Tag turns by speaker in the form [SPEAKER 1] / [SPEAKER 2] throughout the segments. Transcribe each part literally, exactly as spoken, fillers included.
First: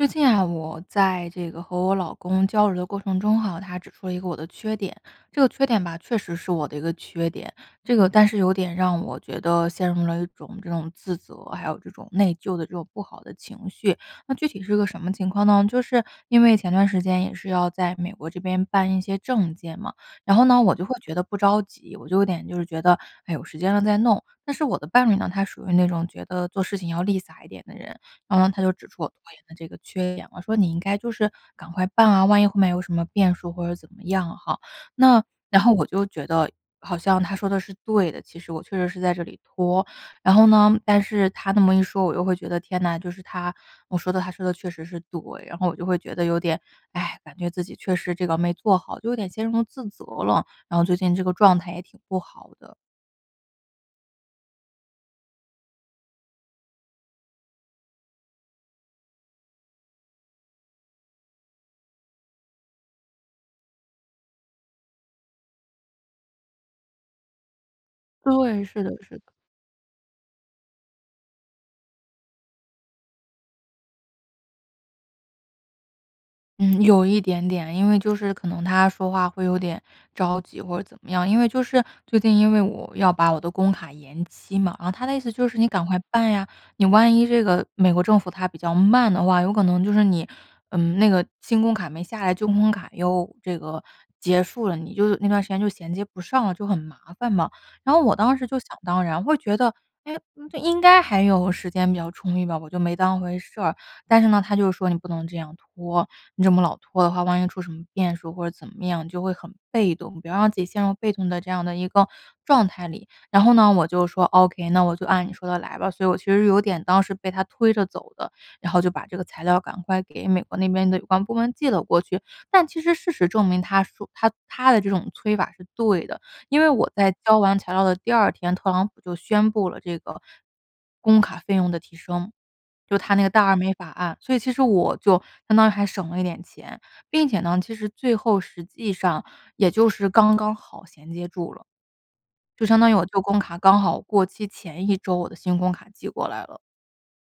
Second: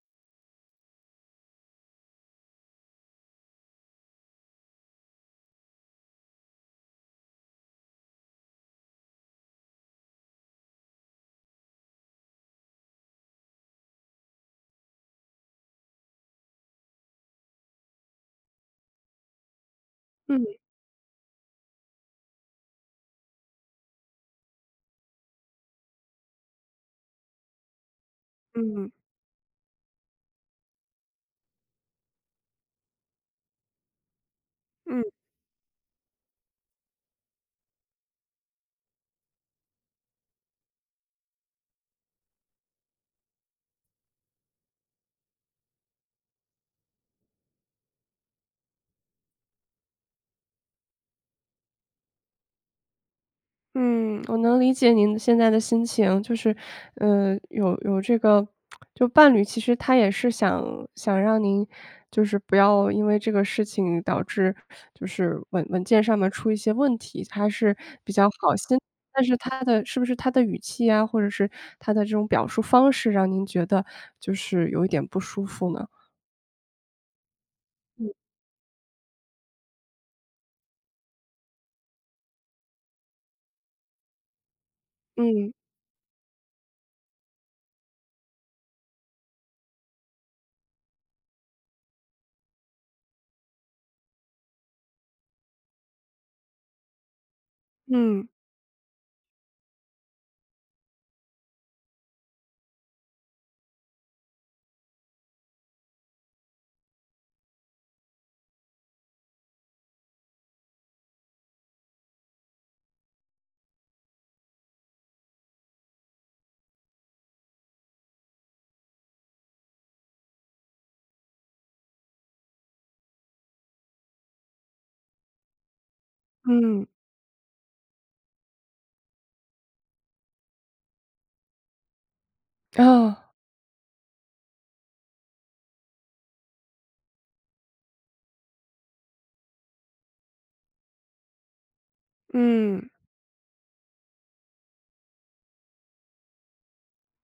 [SPEAKER 1] 最近啊，我在这个和我老公交流的过程中哈，他指出了一个我的缺点，这个缺点吧，确实是我的一个缺点，这个但是有点让我觉得陷入了一种这种自责，还有这种内疚的这种不好的情绪。那具体是一个什么情况呢？就是，因为前段时间也是要在美国这边办一些证件嘛，然后
[SPEAKER 2] 嗯。
[SPEAKER 1] 呢，我就会觉得不着急，我就有点就是觉得，哎，有时间了再弄。但是我的伴侣呢，他属于那种觉得做事情要立洒一点的人，然后他就指
[SPEAKER 2] 嗯。
[SPEAKER 1] 出我拖延的这个缺点，我说你应该就是，赶快办啊，万一后面有什么变数或者怎么样哈，
[SPEAKER 2] 嗯。
[SPEAKER 1] 那然后我就觉得好像他说得是对的，其实我确实是在这里拖。然后呢，但是他那么一说，我就会觉得天呐，就是他我说的他说得确实是对，然后我就会觉得有点，哎，感觉自己确实这个没做好，就有点陷入了自责了，然后最近这个状态也挺不好的。
[SPEAKER 2] 嗯，我能理解您现在的心情就是，呃，有有这个 就伴侣其实他也是想想让您就是不要因为这个事情导致就是文文件上面出一些问题，他是比较好
[SPEAKER 1] 对，
[SPEAKER 2] 心，
[SPEAKER 1] 是的是
[SPEAKER 2] 但
[SPEAKER 1] 的。
[SPEAKER 2] 是他的是不是他的语气呀，或者是他的这种表述方式让您觉得，就是有一点不舒服呢？
[SPEAKER 1] 嗯，有一点点，因为
[SPEAKER 2] 嗯。
[SPEAKER 1] 就是可能他说话会有点着急或是怎么样。因为就是，最近因为我要把我的工卡延期嘛，然后他的意思就
[SPEAKER 2] 嗯。
[SPEAKER 1] 是你赶快办呀，你万一这个，美国政府它比较慢的话，有可能就是你，嗯，那个新工卡没下来，旧工卡又这个，结束了，你就那段时间就衔接不上了，就很麻烦嘛。然后我
[SPEAKER 2] 嗯。
[SPEAKER 1] 当时就想当然，会觉得，唉，应该还有时间比较充裕吧。我就没当回事儿。但是呢，他就说：“你不能这样拖，你这么老拖的话，万一出什么变数或者怎么样就会很被动，不要让自己陷入被动的这样的一个状态里。“然后呢，我就说：“ok，那我就按你说的来吧，”所以我其实有点当时被他推着走的，然后就把这个材料赶快给美国那边的有关部门寄了过去。但其实事实证明，他说他他的这种催法是对的。因为
[SPEAKER 2] 嗯。
[SPEAKER 1] 我在交完材料的第二天，特朗普就宣布了这个工卡费用的提升。就他那个
[SPEAKER 2] 哦。
[SPEAKER 1] 大而美法案，所以其实我就相当于还省了一点钱，并且呢，其实最后实际上也就是刚刚好衔接住了。就相当
[SPEAKER 2] 嗯。
[SPEAKER 1] 于我旧工卡刚好过期前一周，我的新工卡寄过来了。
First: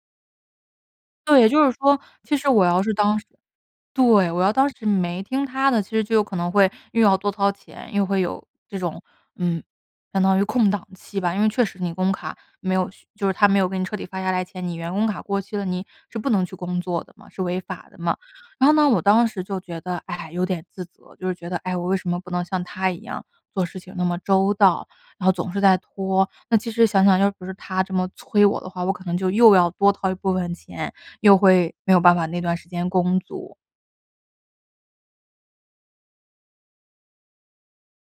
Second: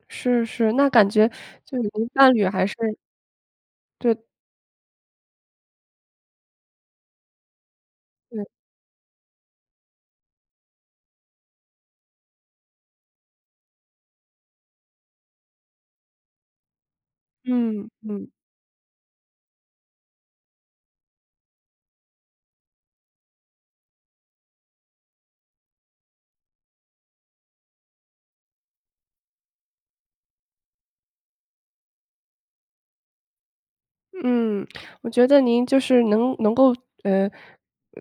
[SPEAKER 2] 是是，那感觉
[SPEAKER 1] 对，就是
[SPEAKER 2] 就有一
[SPEAKER 1] 说，
[SPEAKER 2] 个伴
[SPEAKER 1] 其
[SPEAKER 2] 侣
[SPEAKER 1] 实我
[SPEAKER 2] 还是
[SPEAKER 1] 要是当时
[SPEAKER 2] 对。
[SPEAKER 1] 对，我要当时没听他的，其实就有可能会又要多掏钱，又会有
[SPEAKER 2] 对。
[SPEAKER 1] 这种嗯，相当于空档期吧。因为确实，你工卡没有续就是他没有给你彻底发下来前，你员工卡过期了，你是不能去工作的嘛，是违法
[SPEAKER 2] 嗯，
[SPEAKER 1] 的嘛。
[SPEAKER 2] 嗯。
[SPEAKER 1] 然后呢，我当时就觉得，唉，有点自责，就是觉得，哎，我为什么不能像他一样做事情那么周到，然后总是在拖，那其实想想要不是他这么催我的话，我可能就又要多掏一部分钱，又会没有办法那段时间工作。
[SPEAKER 2] 嗯，我觉得您就是，能能够呃，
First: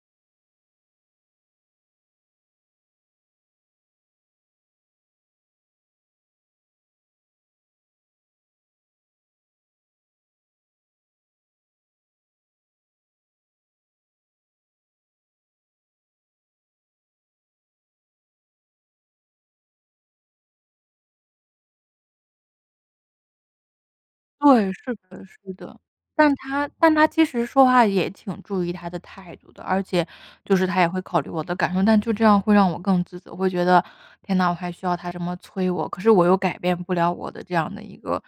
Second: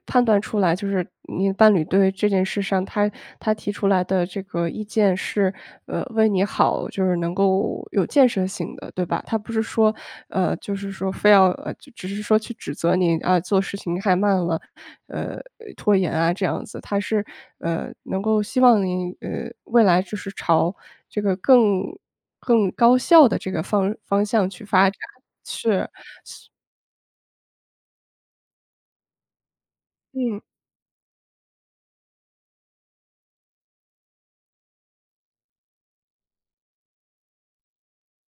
[SPEAKER 2] 判断出来就是，你的伴侣对这件事上，他他提出来的这个意见是，呃，为你好，就是能够有建设性的，对吧？他不是说呃，就是说非要，只是说去指责你，啊，做事情太慢了，呃，拖延啊这样子，他是，呃，能够希望你，呃，未来就是朝这个，更更高效的，这个，方方向去
[SPEAKER 1] 对，
[SPEAKER 2] 发
[SPEAKER 1] 是
[SPEAKER 2] 展。
[SPEAKER 1] 的是的。
[SPEAKER 2] 是。
[SPEAKER 1] 但
[SPEAKER 2] 所
[SPEAKER 1] 他但他其实说话也挺注意他的态度的，而且
[SPEAKER 2] 嗯。
[SPEAKER 1] 就是他也会考虑我的感受，但就这样会让我更自责，会觉得，天呐，我还需要他这么催我，可是我又改变不了我的这样的一个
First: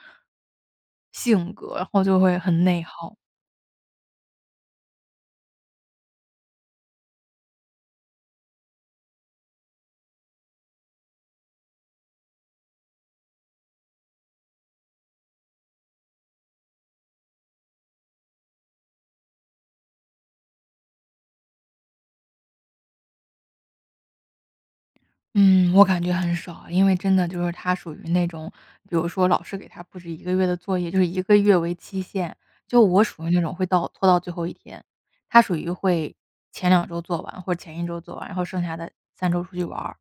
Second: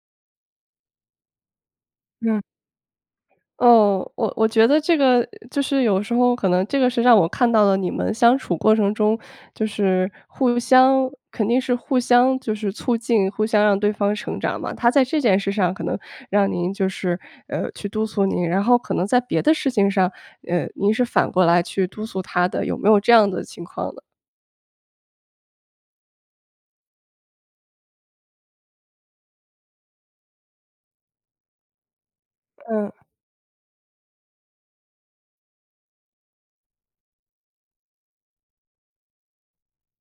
[SPEAKER 1] 性格，然后就会
[SPEAKER 2] 嗯。
[SPEAKER 1] 很内耗。
[SPEAKER 2] 哦，我我觉得这个，就是有时候，可能这个是让我看到了你们相处过程中，就是互相肯定是互相就是促进，互相让对方成长嘛。他在这件事上可能让您就是去督促您，然后可能在别的事情上，呃，您是反过来去督促他的。有没有这样的情况呢？
[SPEAKER 1] 嗯，我感觉很少，因为真的就是他属于那种，比如说老师给他布置一个月的作业，就是一个月为期限，就
[SPEAKER 2] 嗯。
[SPEAKER 1] 我属于那种会到拖到最后一天，他属于会前两周做完或者前一周做完，然后剩下的三周出去玩。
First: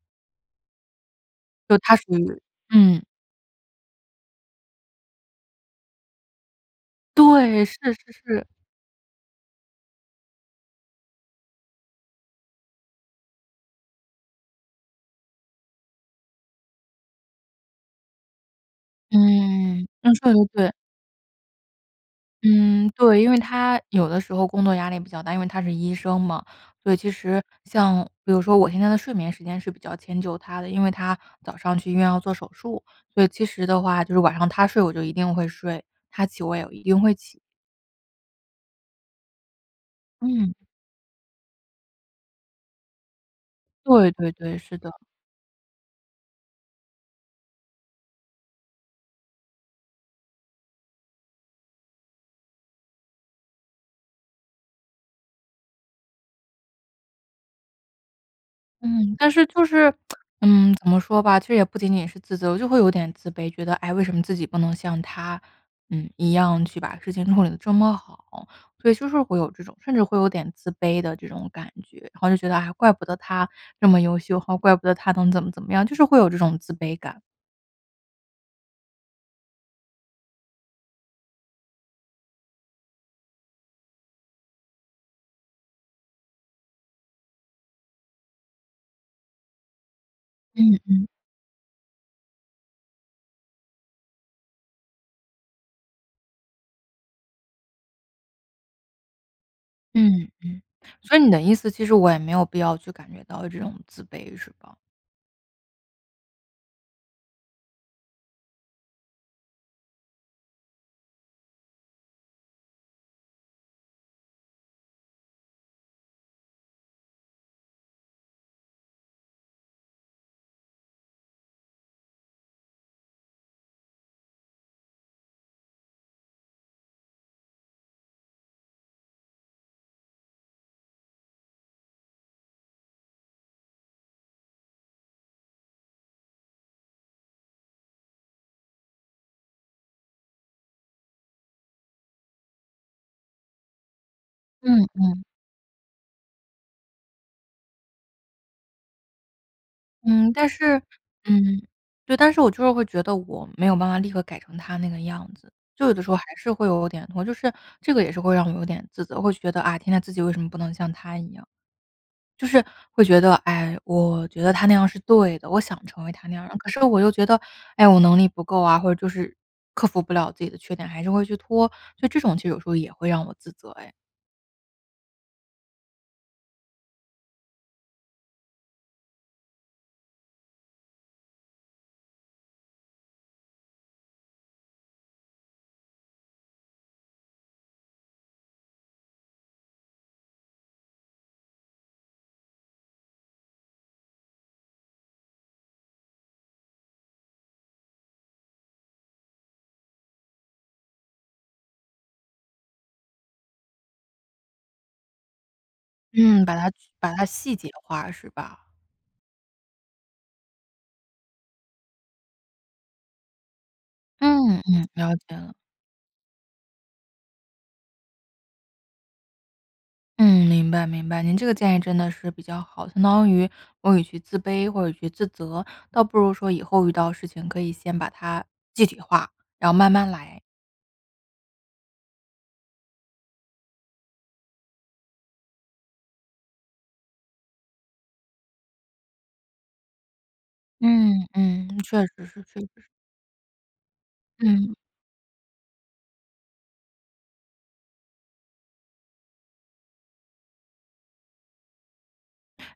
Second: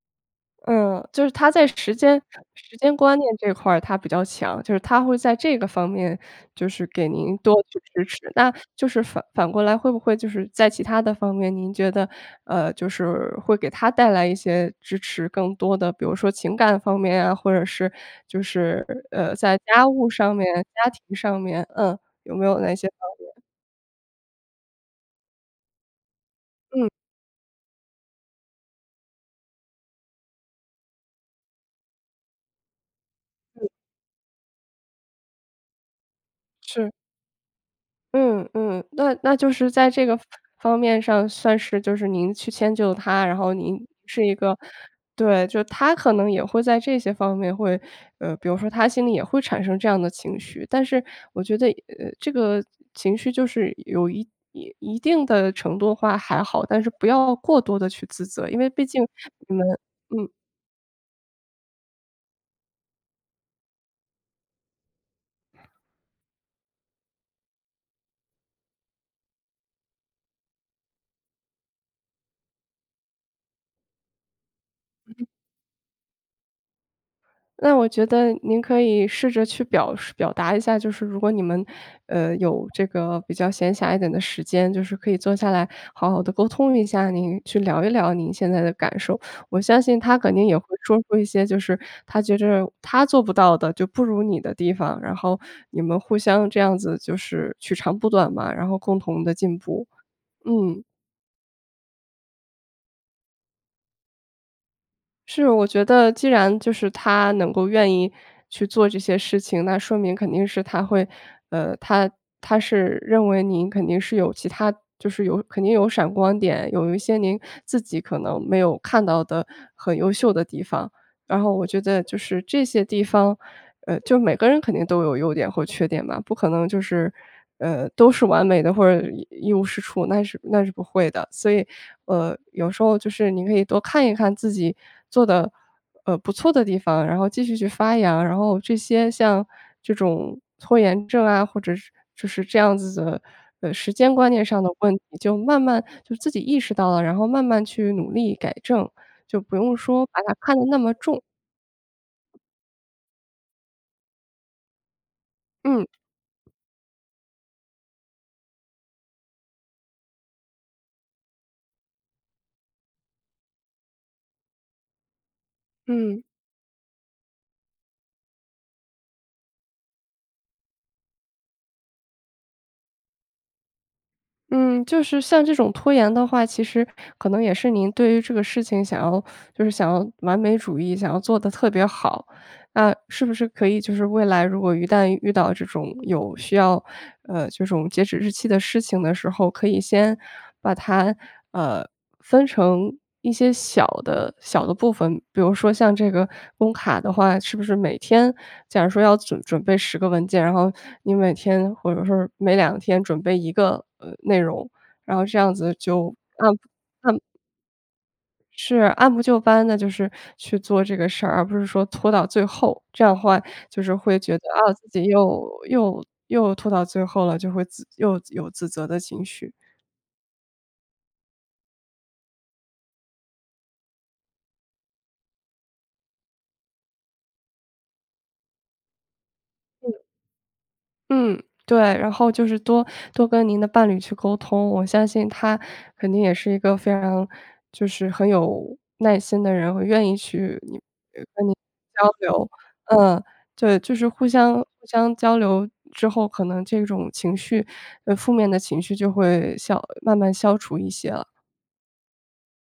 [SPEAKER 2] 呃，就是他在
[SPEAKER 1] 就
[SPEAKER 2] 时
[SPEAKER 1] 他属
[SPEAKER 2] 间
[SPEAKER 1] 于
[SPEAKER 2] 时间
[SPEAKER 1] 嗯。
[SPEAKER 2] 观念这块儿他比较强，就是他会在这个方面就是给您多
[SPEAKER 1] 对，是
[SPEAKER 2] 去支
[SPEAKER 1] 是
[SPEAKER 2] 持，
[SPEAKER 1] 是。
[SPEAKER 2] 那就是反反过来会不会就是在其它的方面，您觉得，呃，就是会给他带来一些支持更多的比如说情感方面啊，或者是就是，呃，在
[SPEAKER 1] 嗯，
[SPEAKER 2] 家务
[SPEAKER 1] 嗯，说得
[SPEAKER 2] 上
[SPEAKER 1] 都
[SPEAKER 2] 面、
[SPEAKER 1] 对。
[SPEAKER 2] 家庭上面，呃，有没有哪
[SPEAKER 1] 嗯，
[SPEAKER 2] 些方
[SPEAKER 1] 对，因
[SPEAKER 2] 面？
[SPEAKER 1] 为他有的时候工作压力比较大，因为他是医生嘛，
[SPEAKER 2] 嗯。
[SPEAKER 1] 所以其实像比如说我现在的睡眠时间是比较迁就他的，因为他早上去医院要做手术，所以其实
[SPEAKER 2] 嗯。
[SPEAKER 1] 的话就是晚上他睡我就一定会睡，他起我也一
[SPEAKER 2] 是。
[SPEAKER 1] 定会起。
[SPEAKER 2] 嗯，嗯，那那就是在这个
[SPEAKER 1] 嗯。
[SPEAKER 2] 方面上算是就是您去迁就他，然后您
[SPEAKER 1] 对
[SPEAKER 2] 是
[SPEAKER 1] 对
[SPEAKER 2] 一个
[SPEAKER 1] 对，是的。
[SPEAKER 2] 对，就他可能也会在这些方面会呃，比如说他心里也会产生这样的情绪，但是我觉得，呃，这个情绪就是有一一定的程度的话还好，但是不要过多的去自责，因为毕竟
[SPEAKER 1] 嗯，但是
[SPEAKER 2] 你
[SPEAKER 1] 就
[SPEAKER 2] 们
[SPEAKER 1] 是，
[SPEAKER 2] 嗯。
[SPEAKER 1] 嗯，怎么说吧，其实也不仅仅是自责，我就会有点自卑。觉得，唉，为什么自己不能像他，呃，一样去把事情处理得这么好，所以就是会有这种甚至会有点自卑的这种感觉，然后就觉得，啊，怪不得他这么优秀，怪不得他
[SPEAKER 2] 嗯。
[SPEAKER 1] 能怎么怎么样，就是会有这种自卑感。
[SPEAKER 2] 那我觉得您可以试着去表述表达一下，就是如果你们，呃，有这个比较闲暇一点的时间，就是可以坐下来好好的沟通一下，您去聊一聊您现在的感受，我相信他肯定也会
[SPEAKER 1] 嗯
[SPEAKER 2] 说
[SPEAKER 1] 嗯。
[SPEAKER 2] 出一些就是他觉着他做不到的，就不如你的地方，然后你们互相这样子就是取长补短嘛，然后共同的进步，
[SPEAKER 1] 嗯嗯，
[SPEAKER 2] 嗯。
[SPEAKER 1] 所以你的意思其实我也没有必要去感觉到这种自卑是吧？
[SPEAKER 2] 是。我觉得既然就是他能够愿意去做这些事情，那说明肯定是他会呃，他他是认为您肯定是有其它就是有肯定有闪光点，有一些您自己可能没有看到的很优秀的地方。然后我觉得就是这些地方呃，就每个人肯定都有优点或缺点吧，不可能就是，呃，都是完美的或者一无是处，那是那是不会的。所以，呃，有时候就是您可以多看一看自己做得，呃，不错的地方，然后继续去发扬，然后这些像这种拖延症啊，或者是就是这样子的，呃，时间观念上的
[SPEAKER 1] 嗯
[SPEAKER 2] 问题
[SPEAKER 1] 嗯。
[SPEAKER 2] 就慢慢就自己意识到了，然后慢慢去努力、改正，就不用说把
[SPEAKER 1] 嗯，
[SPEAKER 2] 它
[SPEAKER 1] 但
[SPEAKER 2] 看得
[SPEAKER 1] 是
[SPEAKER 2] 那么重。
[SPEAKER 1] 嗯。对，但是我就是会觉得我没有办法立刻改成他那个样子，就
[SPEAKER 2] 嗯。
[SPEAKER 1] 有的时候还是会有点我就是这个也是会让我有点自责，会觉得，啊，天天自己为什么不能像他一样。就是会觉得，唉，我觉得他那样是对的，我想成为
[SPEAKER 2] 嗯。
[SPEAKER 1] 他那样。可是我又觉得，唉，我能力不够啊，或者就是克服不了自己的缺点，还是会去拖，就这种其实有时候也会让我自责唉。
[SPEAKER 2] 嗯，就是像这种拖延的话，其实可能也是您对于这个事情想要就是想要完美主义，想要做得特别好。那是不是可以就是未来如果一旦遇到这种有需要，呃，这种截止日期的事情的时候，可以先把它，呃，分成一些小的小的部分，比如说像这个工卡的话，是不是每天假如说要准准备十个文件，然后你每天或者说每两天准备一个，呃，内容，然后这样子就
[SPEAKER 1] 嗯，
[SPEAKER 2] 按
[SPEAKER 1] 把它把
[SPEAKER 2] 按
[SPEAKER 1] 它细节化是吧？
[SPEAKER 2] 是，按部就班的，就是去做这个事儿，而不是说拖到最后，这样的话就是会觉得，
[SPEAKER 1] 嗯
[SPEAKER 2] 啊，自
[SPEAKER 1] 嗯，
[SPEAKER 2] 己
[SPEAKER 1] 了解
[SPEAKER 2] 又
[SPEAKER 1] 了。
[SPEAKER 2] 又又拖到最后了，就会自又有自责的情绪。
[SPEAKER 1] 嗯，明白明白，您这个建议真的是比较好，相当于我与其自卑或者与其自责，倒不如说以后遇到事情可以先把它具体化，然后慢
[SPEAKER 2] 嗯。
[SPEAKER 1] 慢来。
[SPEAKER 2] 嗯，对，然后就是多多跟您的伴侣去沟通，我相信他肯定也是一个非常就是很有耐心的人，或者愿意去你
[SPEAKER 1] 嗯
[SPEAKER 2] 跟你
[SPEAKER 1] 嗯，确
[SPEAKER 2] 交
[SPEAKER 1] 实是
[SPEAKER 2] 流。
[SPEAKER 1] 确实是。
[SPEAKER 2] 嗯，对，就是互相
[SPEAKER 1] 嗯。
[SPEAKER 2] 互相交流之后，可能这种情绪呃，负面的情绪就会消慢慢消除一些了。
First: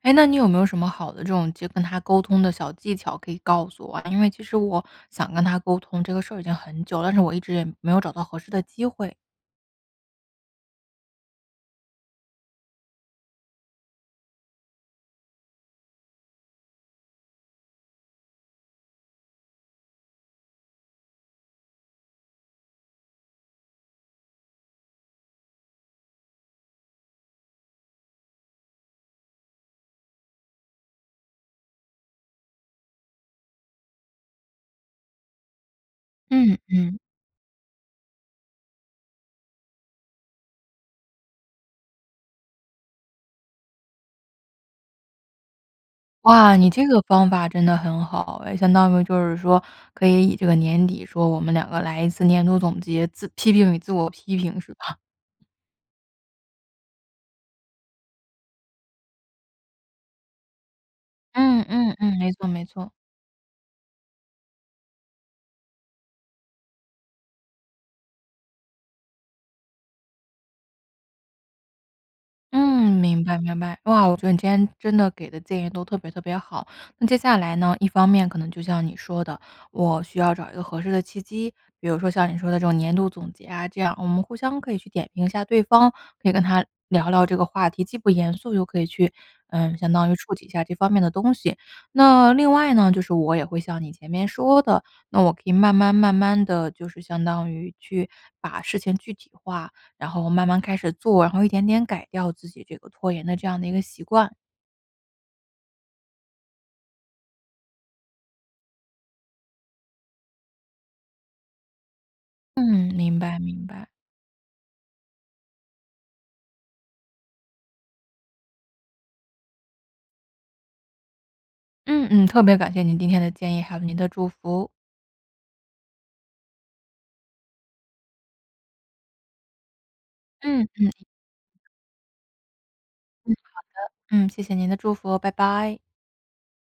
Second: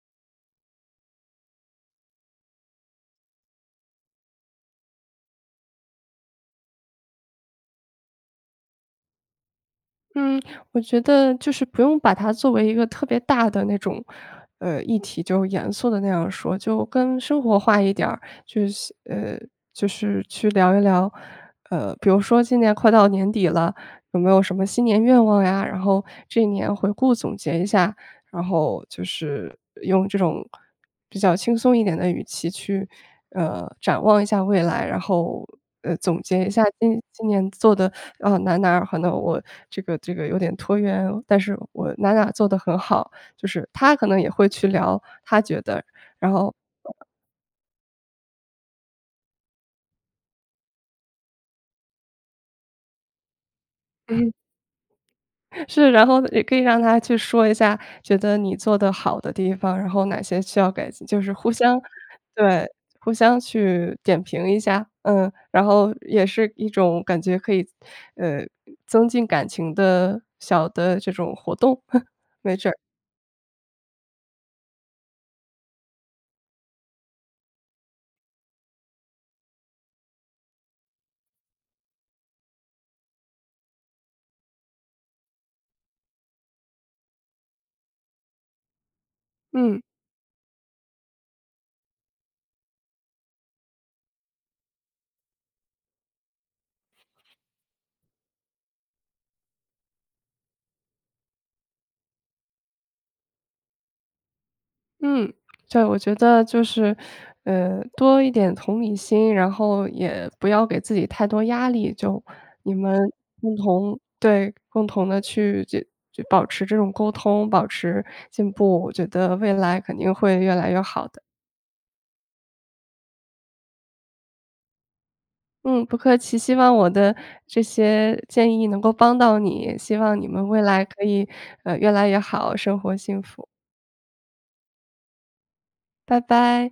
[SPEAKER 1] 哎，那你有没有什么好的这种就跟他沟通的小技巧可以告诉我啊？因为其实我想跟他沟通，这个事儿已经很久了，但是我一直也没有找到合适的机会。
[SPEAKER 2] 嗯，我觉得就是不用把它作为一个特别大的那种，呃，议题。就严肃的那样说，就更生活化一点儿。就是，呃，就是去聊一聊，呃，比如说今年快到年底了，有没有什么新年愿望呀，然后这一年回顾总结一下。然后就是用这种比较轻松一点的语气去，呃，展望一下未来，然后，呃，总结一
[SPEAKER 1] 嗯，
[SPEAKER 2] 下
[SPEAKER 1] 嗯。
[SPEAKER 2] 今今年做的，呃，哪儿哪儿，可能我这个这个有点拖延，但是我哪哪做得很好。就是他可能也会去聊，他觉得，然
[SPEAKER 1] 哇，
[SPEAKER 2] 后
[SPEAKER 1] 你这个
[SPEAKER 2] [unintelligible]
[SPEAKER 1] 方法真的很好哎。相当于就是说可以以这个年底说我们两个来一次年度总结，自批评与自我
[SPEAKER 2] 嗯。
[SPEAKER 1] 批评，是吧？
[SPEAKER 2] 是，然后也可以让他去说一下，觉得你做得好的地方，然后哪些需要改进。就是互
[SPEAKER 1] 嗯
[SPEAKER 2] 相
[SPEAKER 1] 嗯嗯，没错没
[SPEAKER 2] 对，
[SPEAKER 1] 错。
[SPEAKER 2] 互相去点评一下，嗯。然后也是一种感觉可以，呃，增进感情的小的这种活动，没准儿。
[SPEAKER 1] 嗯，明白明白。哇，我觉得你今天真的给的建议都特别特别好。那接下来呢，一方面可能就像你说的，我需要找一个合适的契机，比如说像你说的这种年度总结啊，这样我们互相可以去点评一下对方。可以跟他聊聊这个话题，既不严肃又可以去呃，
[SPEAKER 2] 嗯。
[SPEAKER 1] 相当于触及一下这方面的东西。那另外呢，就是我也会像你前面说的，那我可以慢慢慢慢地就是相当于去把事情具体化，然后慢慢开始做，然后一点点改掉自己这个拖延的这样的一个习惯。
[SPEAKER 2] 嗯，对。我觉得就是，呃，多一点同理心，然后也不要给自己太多压力。就你
[SPEAKER 1] 嗯，
[SPEAKER 2] 们
[SPEAKER 1] 明白
[SPEAKER 2] 共
[SPEAKER 1] 明白。
[SPEAKER 2] 同对，共同地去就就保持这种沟通、保持进步，我觉得未来肯定会越来越好的。
[SPEAKER 1] 嗯嗯。特别感谢您今天的建议，还有您的祝福。
[SPEAKER 2] 嗯，不客气。希望我的这些建议能够帮到你。希望你们未
[SPEAKER 1] 嗯
[SPEAKER 2] 来
[SPEAKER 1] 嗯。
[SPEAKER 2] 可以，呃，越来越好，生活幸
[SPEAKER 1] 嗯，好的。
[SPEAKER 2] 福。
[SPEAKER 1] 嗯，谢谢您的祝福，拜拜。
[SPEAKER 2] 拜拜。